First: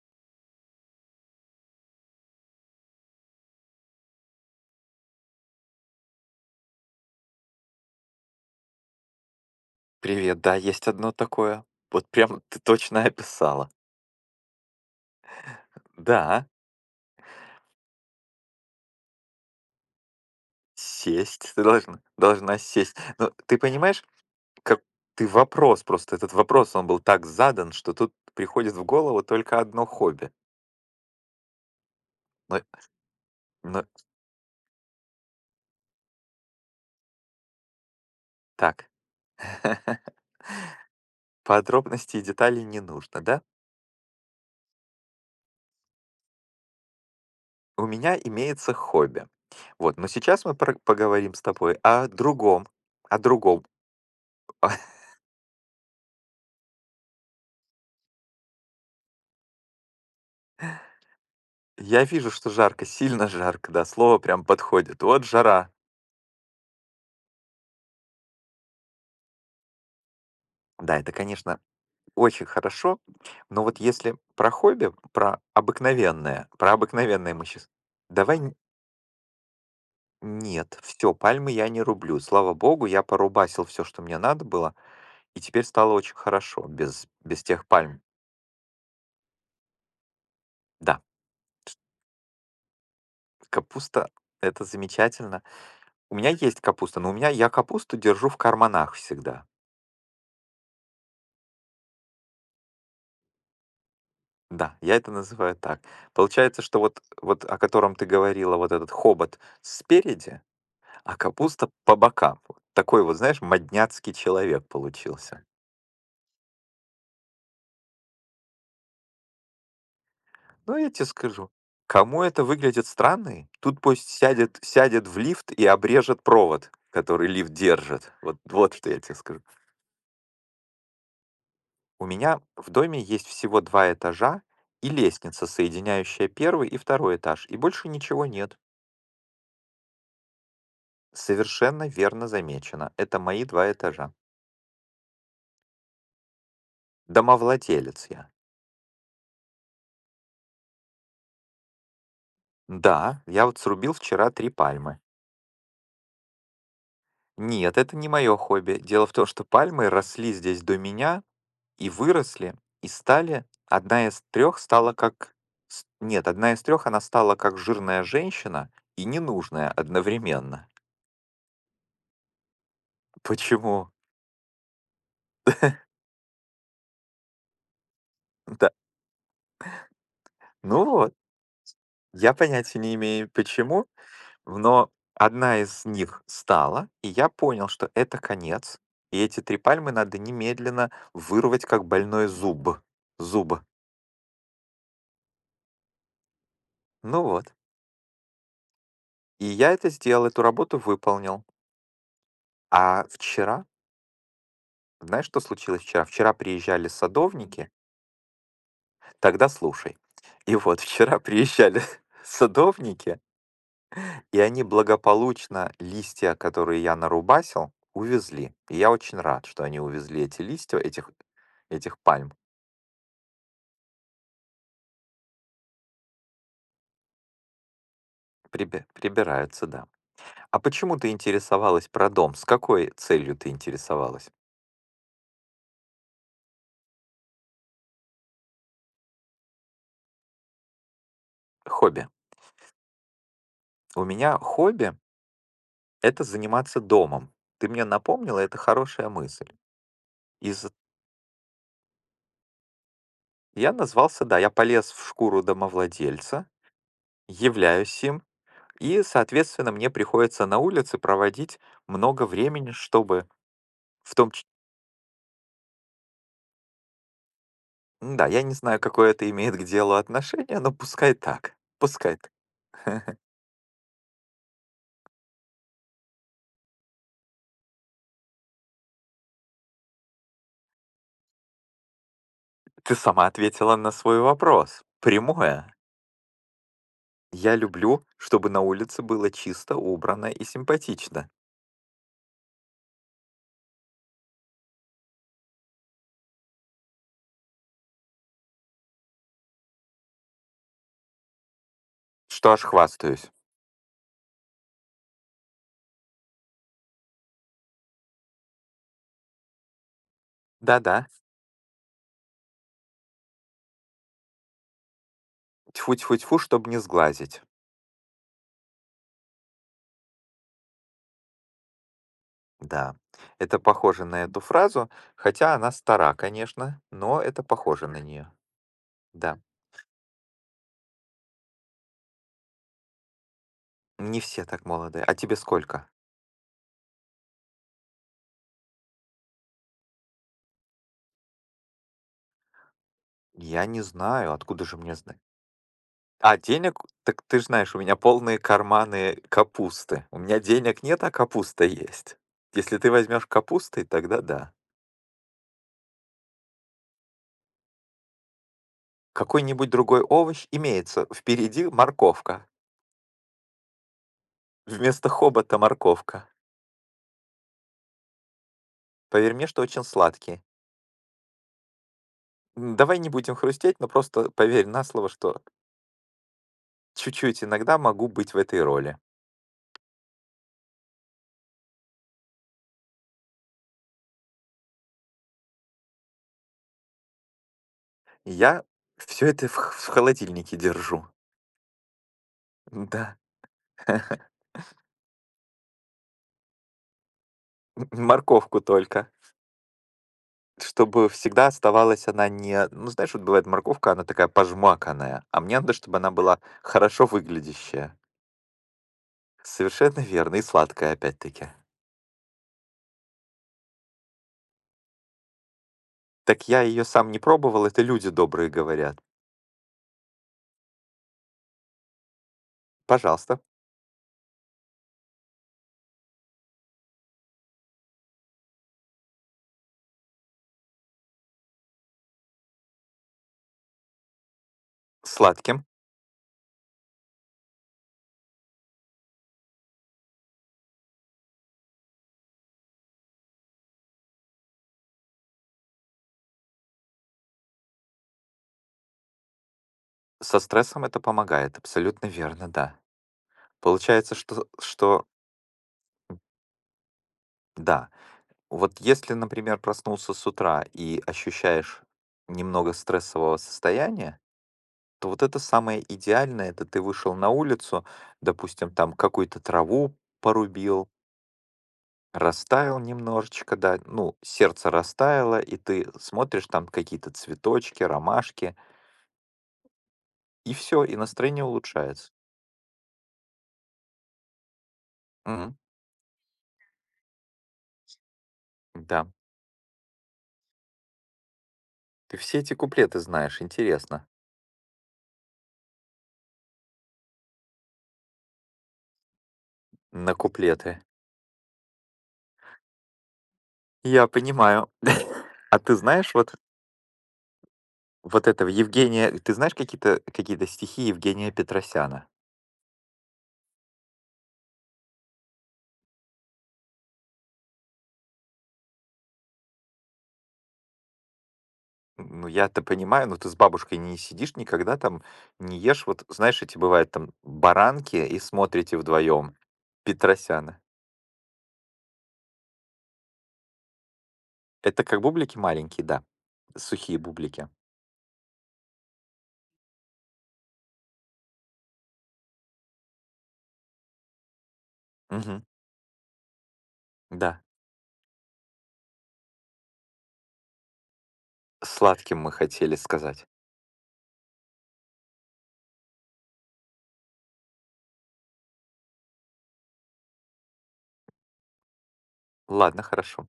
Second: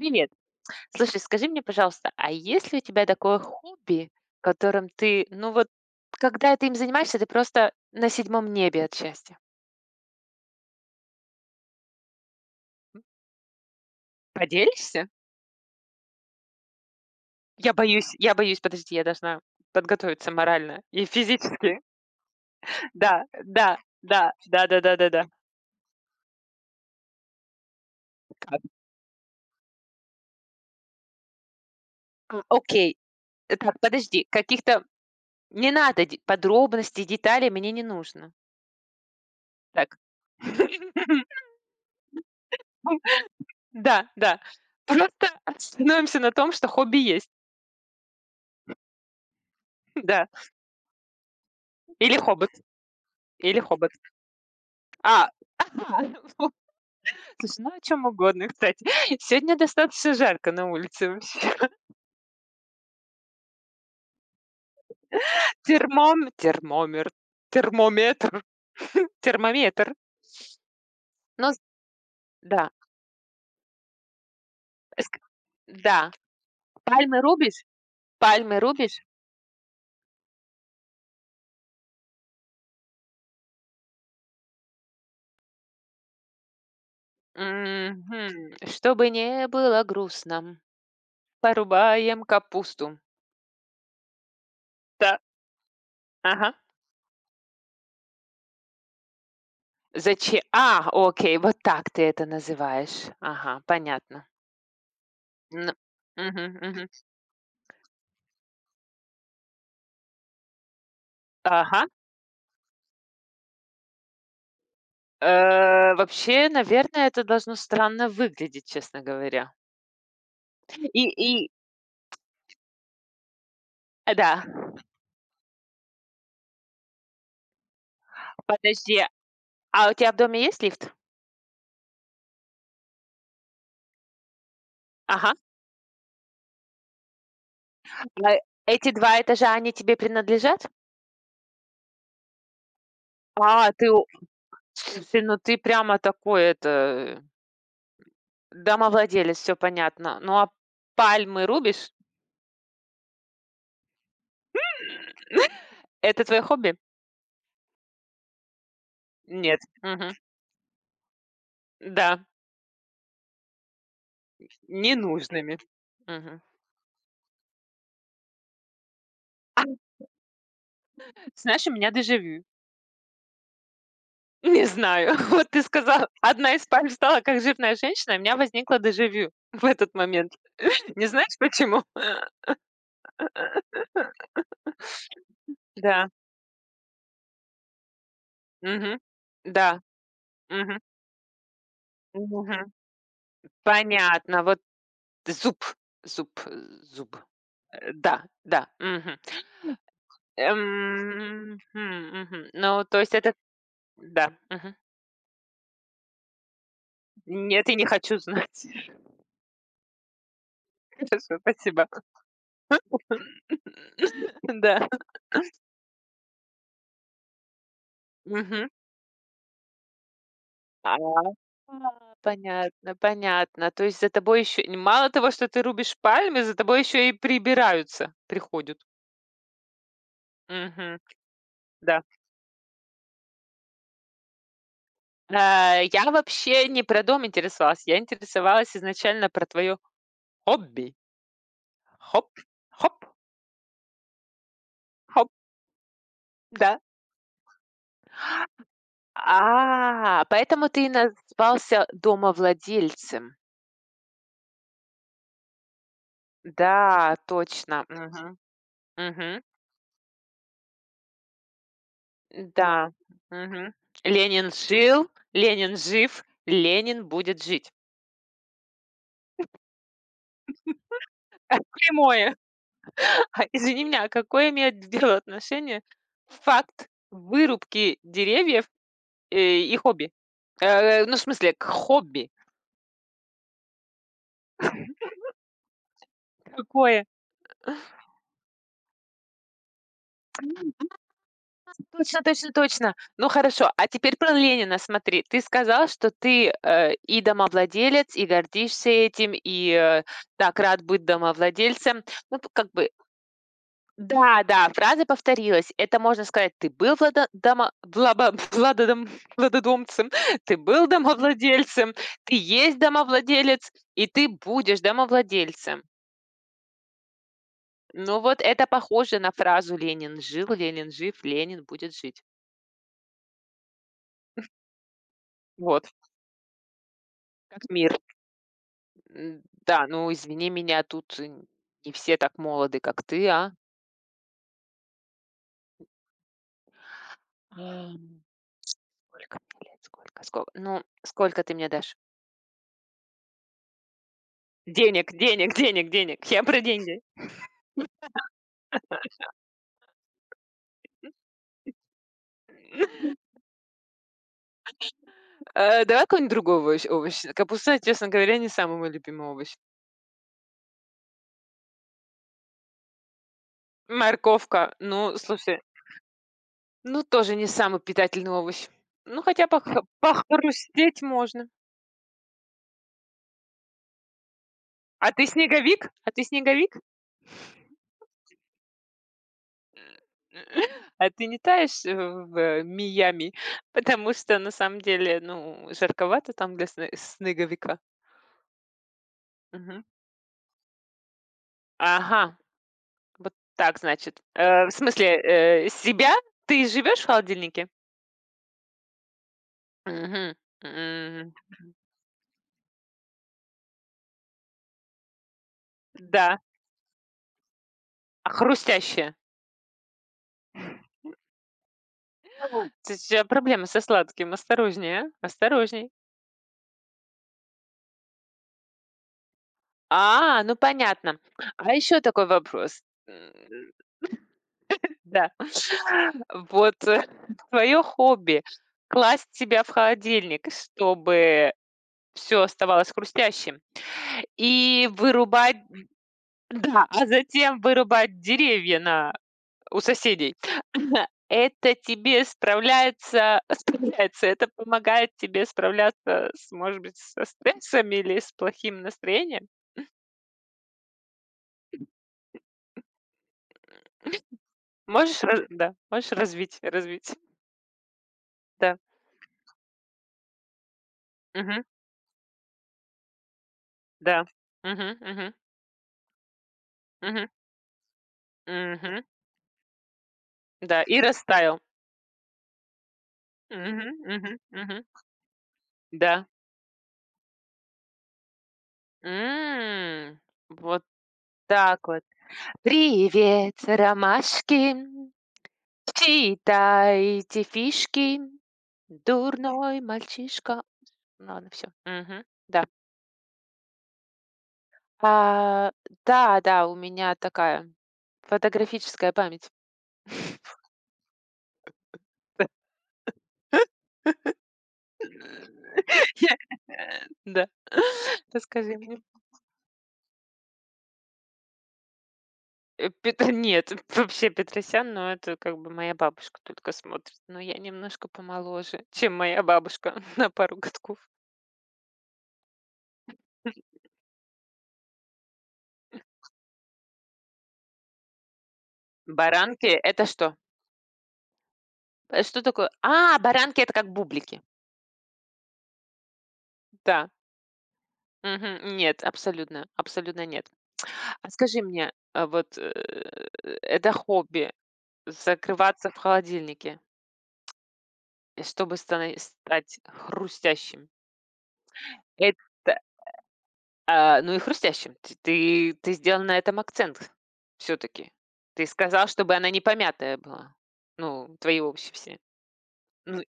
Привет. Слушай, скажи мне, пожалуйста, а есть ли у тебя такое хобби, которым ты, ну вот, когда ты им занимаешься, ты просто на седьмом небе от счастья? Привет, да, есть одно такое. Вот прям ты точно описала. Поделишься? Да, Я боюсь, подожди, я должна подготовиться морально и сесть, ты физически. должна сесть. Да, Но ты да, понимаешь, да, да, да, как да, да, да. Просто этот вопрос, он был так задан, что тут Как? приходит в голову только одно хобби. Но, Окей. Так, но подожди, каких-то не надо подробностей, деталей мне не нужно. так, Так. подробностей и деталей не нужно, да? Да, да. Просто остановимся на том, что хобби есть. У меня имеется хобби. Вот, но Да. сейчас мы поговорим с тобой о Или "Хоббит", другом, о или другом. "Хоббит". А, слушай, ну о чем угодно, кстати. Сегодня достаточно жарко на улице вообще. Я вижу, что жарко, сильно жарко, да, слово прям подходит. Вот жара. Термом термомер термометр, термометр. Да, это, Ну с конечно, очень да, хорошо, но вот если про хобби, ск про да. обыкновенное, про Пальмы обыкновенное мы рубишь? сейчас. Давай н Пальмы рубишь? нет, все, пальмы я не рублю. Слава богу, я порубасил все, что мне надо было, и теперь стало очень хорошо без тех пальм. Мгм. Чтобы не было грустно, Да, порубаем капусту. капуста- это Да, замечательно. У меня ага. есть капуста, но у меня я капусту держу в карманах всегда. Заче А, окей, вот так ты это называешь. Ага, понятно. Да, я это называю Ну, так. мгм, Получается, что мгм. вот о котором ты говорила, вот этот хобот спереди. А капуста Ага. по бокам. Вот такой вот, знаешь, модняцкий человек получился. Вообще, наверное, это должно странно выглядеть, честно говоря. Но я И тебе и скажу, кому это выглядит странно, тут пусть да. сядет в лифт и обрежет провод, который лифт держит. Вот, вот что я Подожди, тебе скажу. а у тебя в доме есть лифт? У меня в доме есть всего два этажа и Ага. лестница, соединяющая первый и второй этаж, и больше ничего А нет. эти 2 этажа, они тебе принадлежат? Совершенно верно замечено. Это мои два А, ты у этажа. Слушай, ну ты прямо такой это, Домовладелец я. домовладелец, все понятно. Ну, а пальмы рубишь? Да, я вот срубил вчера три пальмы. Это твое хобби? Нет, это не мое хобби. Дело в том, что Нет. пальмы Мгм. росли здесь до меня и Да, выросли, и стали... Одна из трех стала как... ненужными. Нет, Мгм. одна из трех она стала как жирная женщина и ненужная одновременно. Знаешь, у меня дежавю. Почему? Не знаю. Вот ты сказал, одна из пальм стала как жирная женщина, и у меня Да. возникло дежавю в этот момент. Ну Не вот, знаешь почему? я понятия не имею, почему, но одна из Да. них стала, и я понял, что это конец, Мгм. и эти три Да. пальмы надо Мгм. немедленно вырвать как больной Мгм. зуб. Зуб. Понятно. Вот зуб, зуб, зуб. Ну вот. Да, да. Мгм. И я это сделал, эту работу выполнил. Мгм, мгм. Ну, то А есть это вчера, да. Мгм. знаешь, что случилось вчера? Вчера приезжали Нет, садовники, я не хочу знать. тогда слушай. И вот вчера Хорошо, приезжали спасибо. садовники, и они Да. благополучно листья, которые я нарубасил, увезли. Мгм. И я очень рад, что они увезли эти листья, А, этих, а, этих пальм. Понятно, понятно. То есть за тобой еще мало того, что ты рубишь пальмы, за тобой еще и прибираются, приходят. Прибираются, да. А почему Мгм. ты интересовалась Да. про дом? С какой целью ты интересовалась? А, я вообще не про дом интересовалась, я интересовалась изначально про твое хобби. Хобби. Хоп, хоп, У меня хобби— хоп, это да. заниматься домом. Ты мне напомнила, это хорошая мысль. А, поэтому Из-за ты и назвался домовладельцем. Я назвался, да, я полез в шкуру домовладельца, Да, точно. являюсь им, Мгм. и, Мгм. соответственно, мне приходится на улице проводить много времени, Да. чтобы Мгм. в том числе... Ленин жил, Ленин жив, Ленин будет жить. Да, я не знаю, какое это имеет к делу отношение, но пускай так. Пускай Прямое. так. Извини меня, а какое имеет дело отношение факт вырубки деревьев, и хобби? Ну, в смысле, к хобби. Ты сама ответила на свой вопрос. Прямое. Какое? Я люблю, чтобы на улице было чисто, убрано и симпатично. Точно, точно, точно. Ну, хорошо, а теперь про Ленина смотри. Ты сказал, что ты, и домовладелец, и гордишься этим, и, так рад быть домовладельцем. Ну, п Что аж как бы. хвастаюсь. Да, да, фраза повторилась. Это можно сказать: "Ты был влада дома влаба владодомцем, ты был Да-да. домовладельцем, ты есть домовладелец, и ты будешь домовладельцем". Тьфу-тьфу-тьфу, чтобы не сглазить. Ну, вот это похоже на фразу "Ленин жил, Ленин жив, Ленин будет жить". Да, это похоже на эту фразу, хотя она Вот стара, конечно, но это как похоже мир. на нее. Да, Да, ну, извини меня, тут н не все так молоды, как ты, а? не все так молодые. А тебе сколько? Ам, Сколько мне лет? Сколько, ско ну, сколько ты мне дашь? Я не знаю, откуда же мне Денег, знать. денег, денег, денег. А Я про денег, деньги. так ты ж знаешь, у меня полные карманы капусты. У меня денег нет, а капуста есть. Если ты возьмешь капусты, тогда да. Давай какой-нибудь другой овощ. Капуста, честно говоря, не самый мой любимый овощ. Какой-нибудь другой овощ имеется. Впереди морковка. Морковка, Вместо ну, хобота слушай, морковка. ну, тоже не самый питательный овощ. Ну, Поверь хотя мне, что очень сладкий. похрустеть можно. Давай не будем хрустеть, но просто поверь на слово, А ты что. снеговик? А ты снеговик? Чуть-чуть иногда могу быть в этой роли. А ты не таешь, в Миами? Потому что на самом деле, ну, жарковато там для снеговика. Я все это в х Мгм. в холодильнике держу. Ага, Да. вот так, значит. В смысле, себя? Ты живешь в холодильнике? Морковку только, Мгм. чтобы М. всегда оставалась она не ну, знаешь, вот бывает морковка, она такая пожмаканная, а мне надо, чтобы она Да. была хорошо выглядящая. А, хрустящее. Совершенно верно, и сладкая опять-таки. То есть у тебя проблемы со сладким. Осторожнее, а, осторожней. Так я ее сам не пробовал, это люди добрые говорят. А, ну понятно. А еще такой вопрос. Пожалуйста, Да. Вот твое хобби- класть себя в холодильник, чтобы все оставалось хрустящим, и вырубать, сладким. да, а затем вырубать деревья на у соседей. Это тебе справляется это помогает тебе справляться с, может быть, со стрессами или с плохим настроением. Со стрессом это помогает, абсолютно верно, да. Получается, что Можешь раз да, можешь развить. да. Да. Вот если, например, проснулся с утра и Мгм. ощущаешь немного стрессового состояния, Да. Мгм, то вот мгм, это самое идеальное, это ты вышел мгм, на улицу, допустим, там мгм. какую-то траву Да, порубил, и растаял. растаял немножечко, да, Мгм, ну, мгм, сердце мгм. растаяло, и ты Да. смотришь там какие-то цветочки, ромашки, М. и Вот все, и настроение так вот. улучшается. Привет, ромашки! Мгм. Читайте фишки, Да. дурной мальчишка. Ну, ладно, всё. Ты Мгм. все эти Да. куплеты знаешь, интересно. А, да, да, у меня такая фотографическая память. На куплеты. Я понимаю. А ты знаешь, вот Да. Вот этого Расскажи мне. Евгения ты знаешь какие-то стихи Евгения Петросяна? Э, Петр Нет, вообще Петросян, но это как бы моя бабушка только смотрит. Но я немножко помоложе, чем моя бабушка на пару годков. Ну, я-то понимаю, но ты с бабушкой не сидишь никогда там, не ешь. Вот знаешь, эти бывают там баранки и смотрите вдвоем Баранки- это что? Петросяна. Что такое? А, баранки- это как бублики. Это как бублики маленькие, да, сухие Да. бублики. Мгм. Нет, абсолютно, абсолютно нет. А скажи мне, а вот, это хобби- Мгм. закрываться в холодильнике, Да, чтобы стана стать хрустящим. сладким мы хотели Это, сказать. а, ну и хрустящим. Т ты ты сделал на этом акцент, все таки Ты сказал, чтобы она не помятая была. Ну, твои овощи все. Ладно, Ну хорошо.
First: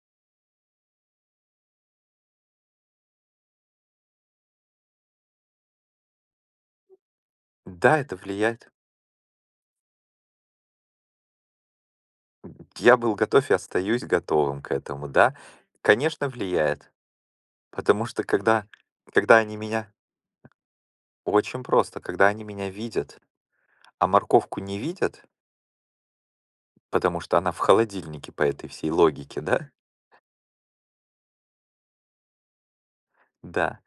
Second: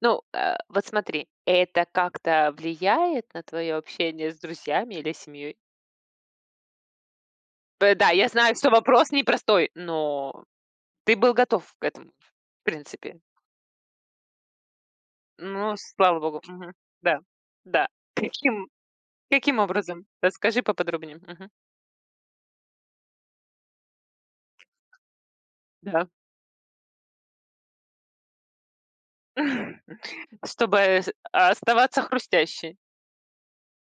ну, а, вот смотри, это как-то влияет на твое общение с друзьями или семьей? П Да, Да, это я знаю, что влияет. вопрос непростой, но ты был готов к этому, в Я был принципе. готов и остаюсь готовым к этому, да. Ну, слава Конечно, богу. Мгм. влияет, Да, да. потому что когда Каким когда они каким меня. образом? Расскажи поподробнее. Мгм. Очень просто, когда они меня видят, а морковку не видят, Да. потому что она в холодильнике по этой всей логике, да? Чтобы с оставаться хрустящей. Да.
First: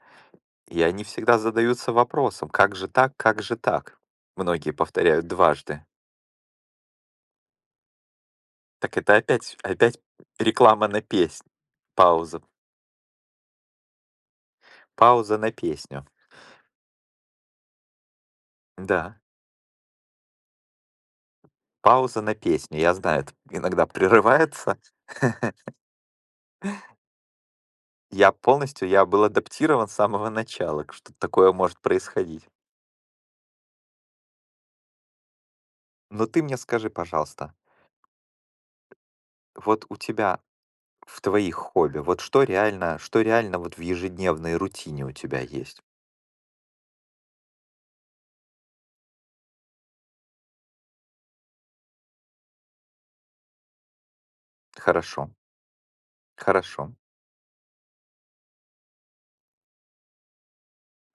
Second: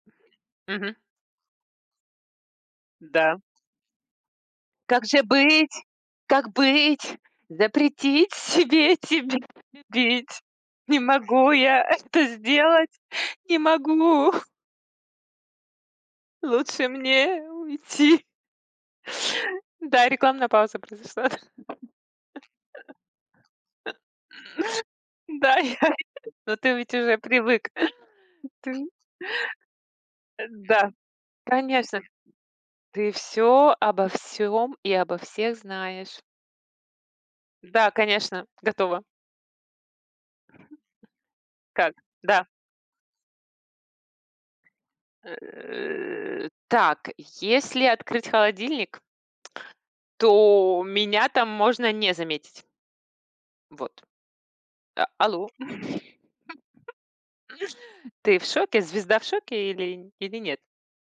И Мгм. они всегда задаются вопросом, как же так, Да. как же так? Многие Как же повторяют быть? дважды. Как быть? Запретить себе Так это тебя опять любить. реклама Не на песню. могу я это Пауза. сделать. Не могу. Пауза на песню. Лучше мне уйти. Да. Да, рекламная пауза произошла. Пауза на песню. Я знаю, это иногда прерывается. Да, я но ты ведь уже привык. Я был адаптирован с самого начала, Да, что такое может конечно, происходить. ты все обо всем и обо всех знаешь. Но ты мне скажи, пожалуйста, Да, конечно, готова. вот у тебя В твоих Как? хобби. Вот что Да. реально, что реально вот в ежедневной рутине у тебя есть? Так, если открыть холодильник, то меня там можно не заметить. Вот. А, Хорошо, алло, хорошо. ты в шоке? Звезда в шоке или нет?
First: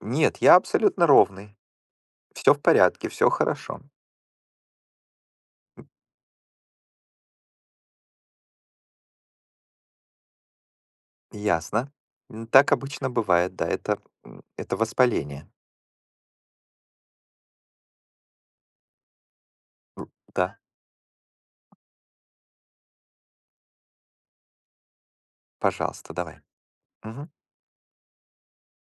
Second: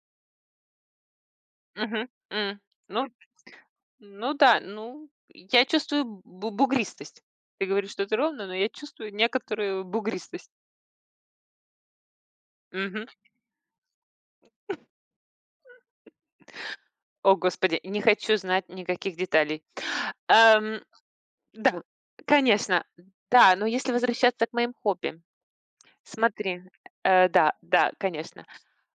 Нет, я абсолютно ровный. Мгм. Все М. в Ну порядке, все хорошо. ну да, ну, я чувствую бу бугристость. Ты говоришь что-то ровно, но я чувствую некоторую бугристость. Ясно. Так Мгм. обычно бывает, да, это воспаление. О, господи, не хочу знать никаких деталей. Да, Эм, да, конечно. Да, но если возвращаться к моим хобби, пожалуйста, давай. смотри, Мгм. да, да, конечно.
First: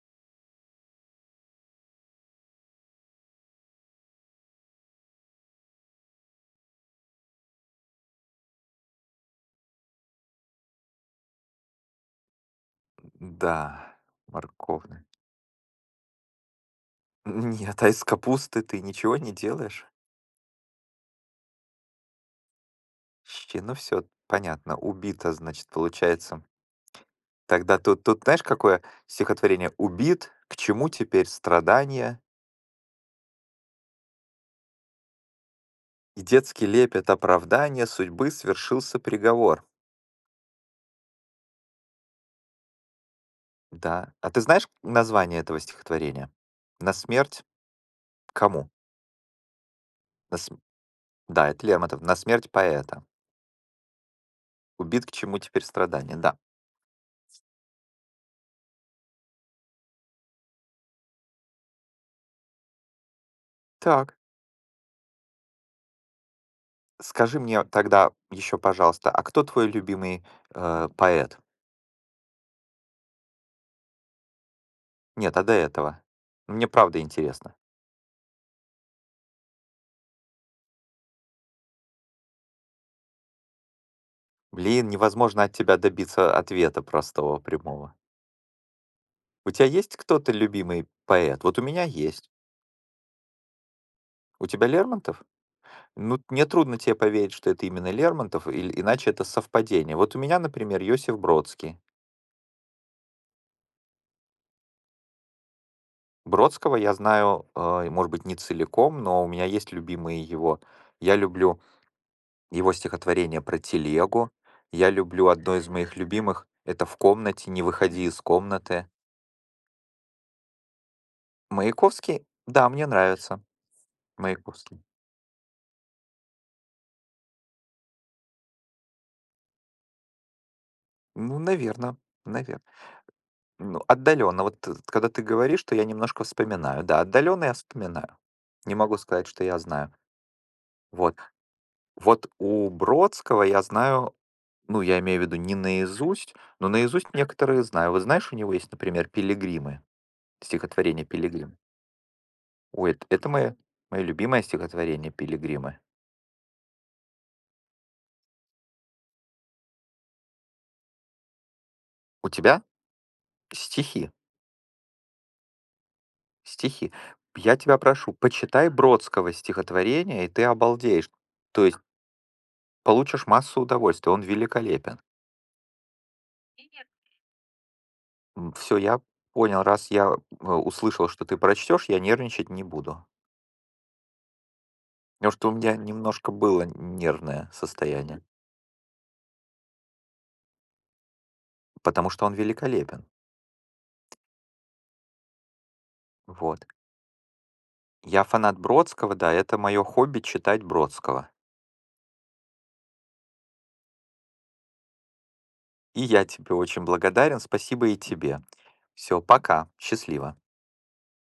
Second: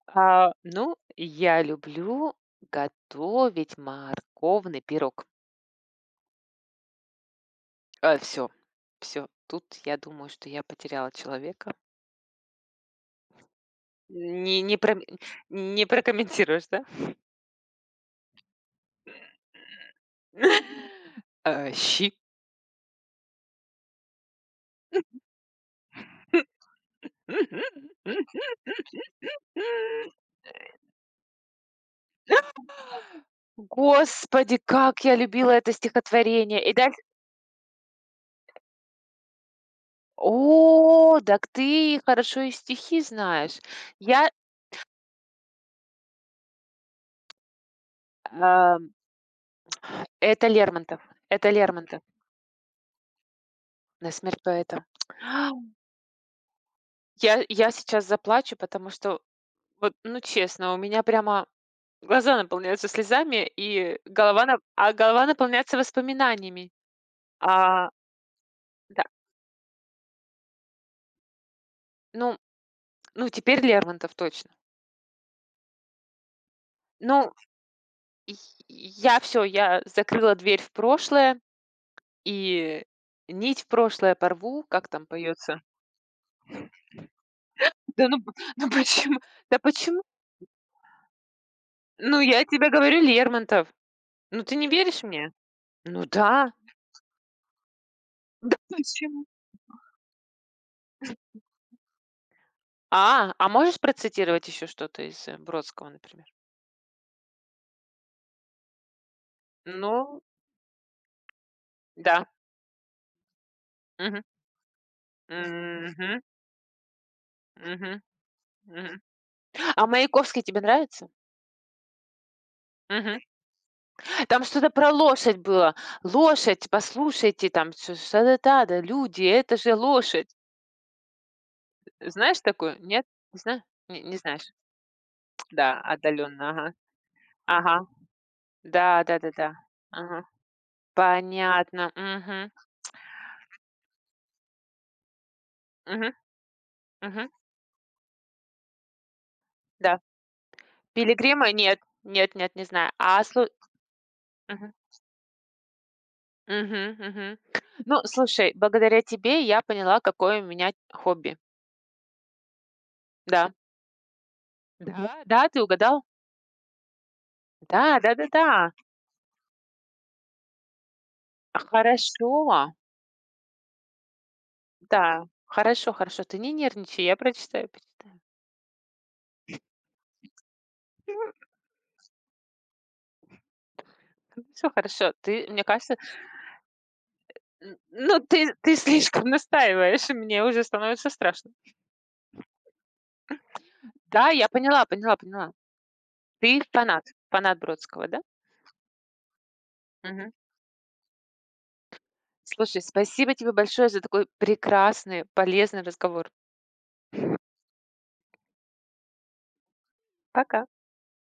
А, ну, я люблю готовить морковный пирог. А, все, всё. Тут я думаю, что я потеряла человека. Да, Не не пром морковный. не прокомментируешь, да? Нет, а из капусты ты ничего не делаешь? Щи. Щи, ну все, понятно, убито, значит, получается. Тогда тут знаешь, какое стихотворение: "Убит, к чему теперь страдания? Господи, как я любила это И детский стихотворение! И да. лепет оправдания судьбы свершился приговор". О, так ты хорошо и стихи знаешь. Да. Я, А ты знаешь название этого стихотворения? "На смерть" кому? а, На это см Лермонтов, да, это это Лермонтов, Лермонтов. "На смерть поэта". "На смерть поэтам". "Убит, к чему теперь страдания?" Да. Я сейчас заплачу, потому что вот, ну, честно, у меня прямо глаза наполняются слезами, и Так, голова наполняется воспоминаниями. скажи мне А, тогда еще, да, пожалуйста, а кто твой любимый, поэт? ну ну, теперь Лермонтов точно. Нет, а до этого? Мне правда Ну, интересно. и я закрыла дверь в прошлое, и нить в прошлое порву, как Блин, там невозможно от поется? тебя добиться ответа простого, прямого. Да ну п ну почему? У Да тебя есть почему? кто-то любимый поэт? Вот у меня Ну, есть. я тебе говорю, Лермонтов. Ну, У ты тебя не веришь Лермонтов? мне? Ну Ну, мне да. трудно тебе поверить, что это именно Лермонтов, Да или, иначе это почему? совпадение. Вот у меня, например, Йосиф Бродский. А, можешь процитировать еще что-то из, Бродского, например? Бродского я знаю, может быть, не целиком, но у меня есть Ну любимые его. Я люблю да. его стихотворение про Мгм. телегу. Я люблю одно из моих Мгм. любимых— это «В комнате, не Мгм. выходи из комнаты». Мгм. А Маяковский тебе нравится? Маяковский? Да, мне Мгм. нравится Там что-то Маяковский. про лошадь было. "Лошадь, послушайте", там что ш шада да, "люди, это же лошадь". Ну, наверное, Знаешь наверное. такую? Нет? Не знаю, Ну, не отдаленно. знаешь? Вот т когда ты говоришь, Да, что я немножко отдаленно, ага. вспоминаю. Да, отдаленно я Ага. вспоминаю. Не могу Да, сказать, что да-да-да. я знаю. Ага. Вот. Понятно. Вот Мгм. у Бродского я знаю, ну, я имею в виду не Мгм. наизусть, но наизусть Мгм. некоторые знаю. Вот знаешь, у него есть, например, "Пилигримы", Да. стихотворение "Пилигрима" "Пилигрим". нет. Нет, нет, не знаю. Ой, эт А это слу мое любимое мгм. стихотворение "Пилигримы". Мгм. Мгм. Ну, слушай, благодаря тебе я поняла, какое у меня хобби. У тебя Да. стихи, Да, да, ты угадал. стихи. Я тебя Да, прошу, почитай да-да-да. Бродского стихотворение, и ты обалдеешь. То есть Хорошо. получишь массу удовольствия. Он великолепен. Да. Хорошо, хорошо. Ты не нервничай, я прочитаю почитаю. Все, я понял. Раз я услышал, что ты прочтешь, я нервничать не буду. Хорошо, хорошо. Потому Ты, что у мне меня кажется, немножко было нервное н ну, состояние, ты слишком настаиваешь, и мне уже становится страшно. потому что он великолепен. Да, я поняла, поняла, поняла. Ты Вот. фанат, фанат Бродского, да? Я фанат Бродского, да, это мое хобби Мгм. читать Бродского. Слушай, спасибо тебе большое за такой прекрасный, полезный И я разговор. тебе очень благодарен. Спасибо и тебе. Все, пока. Счастливо. Пока.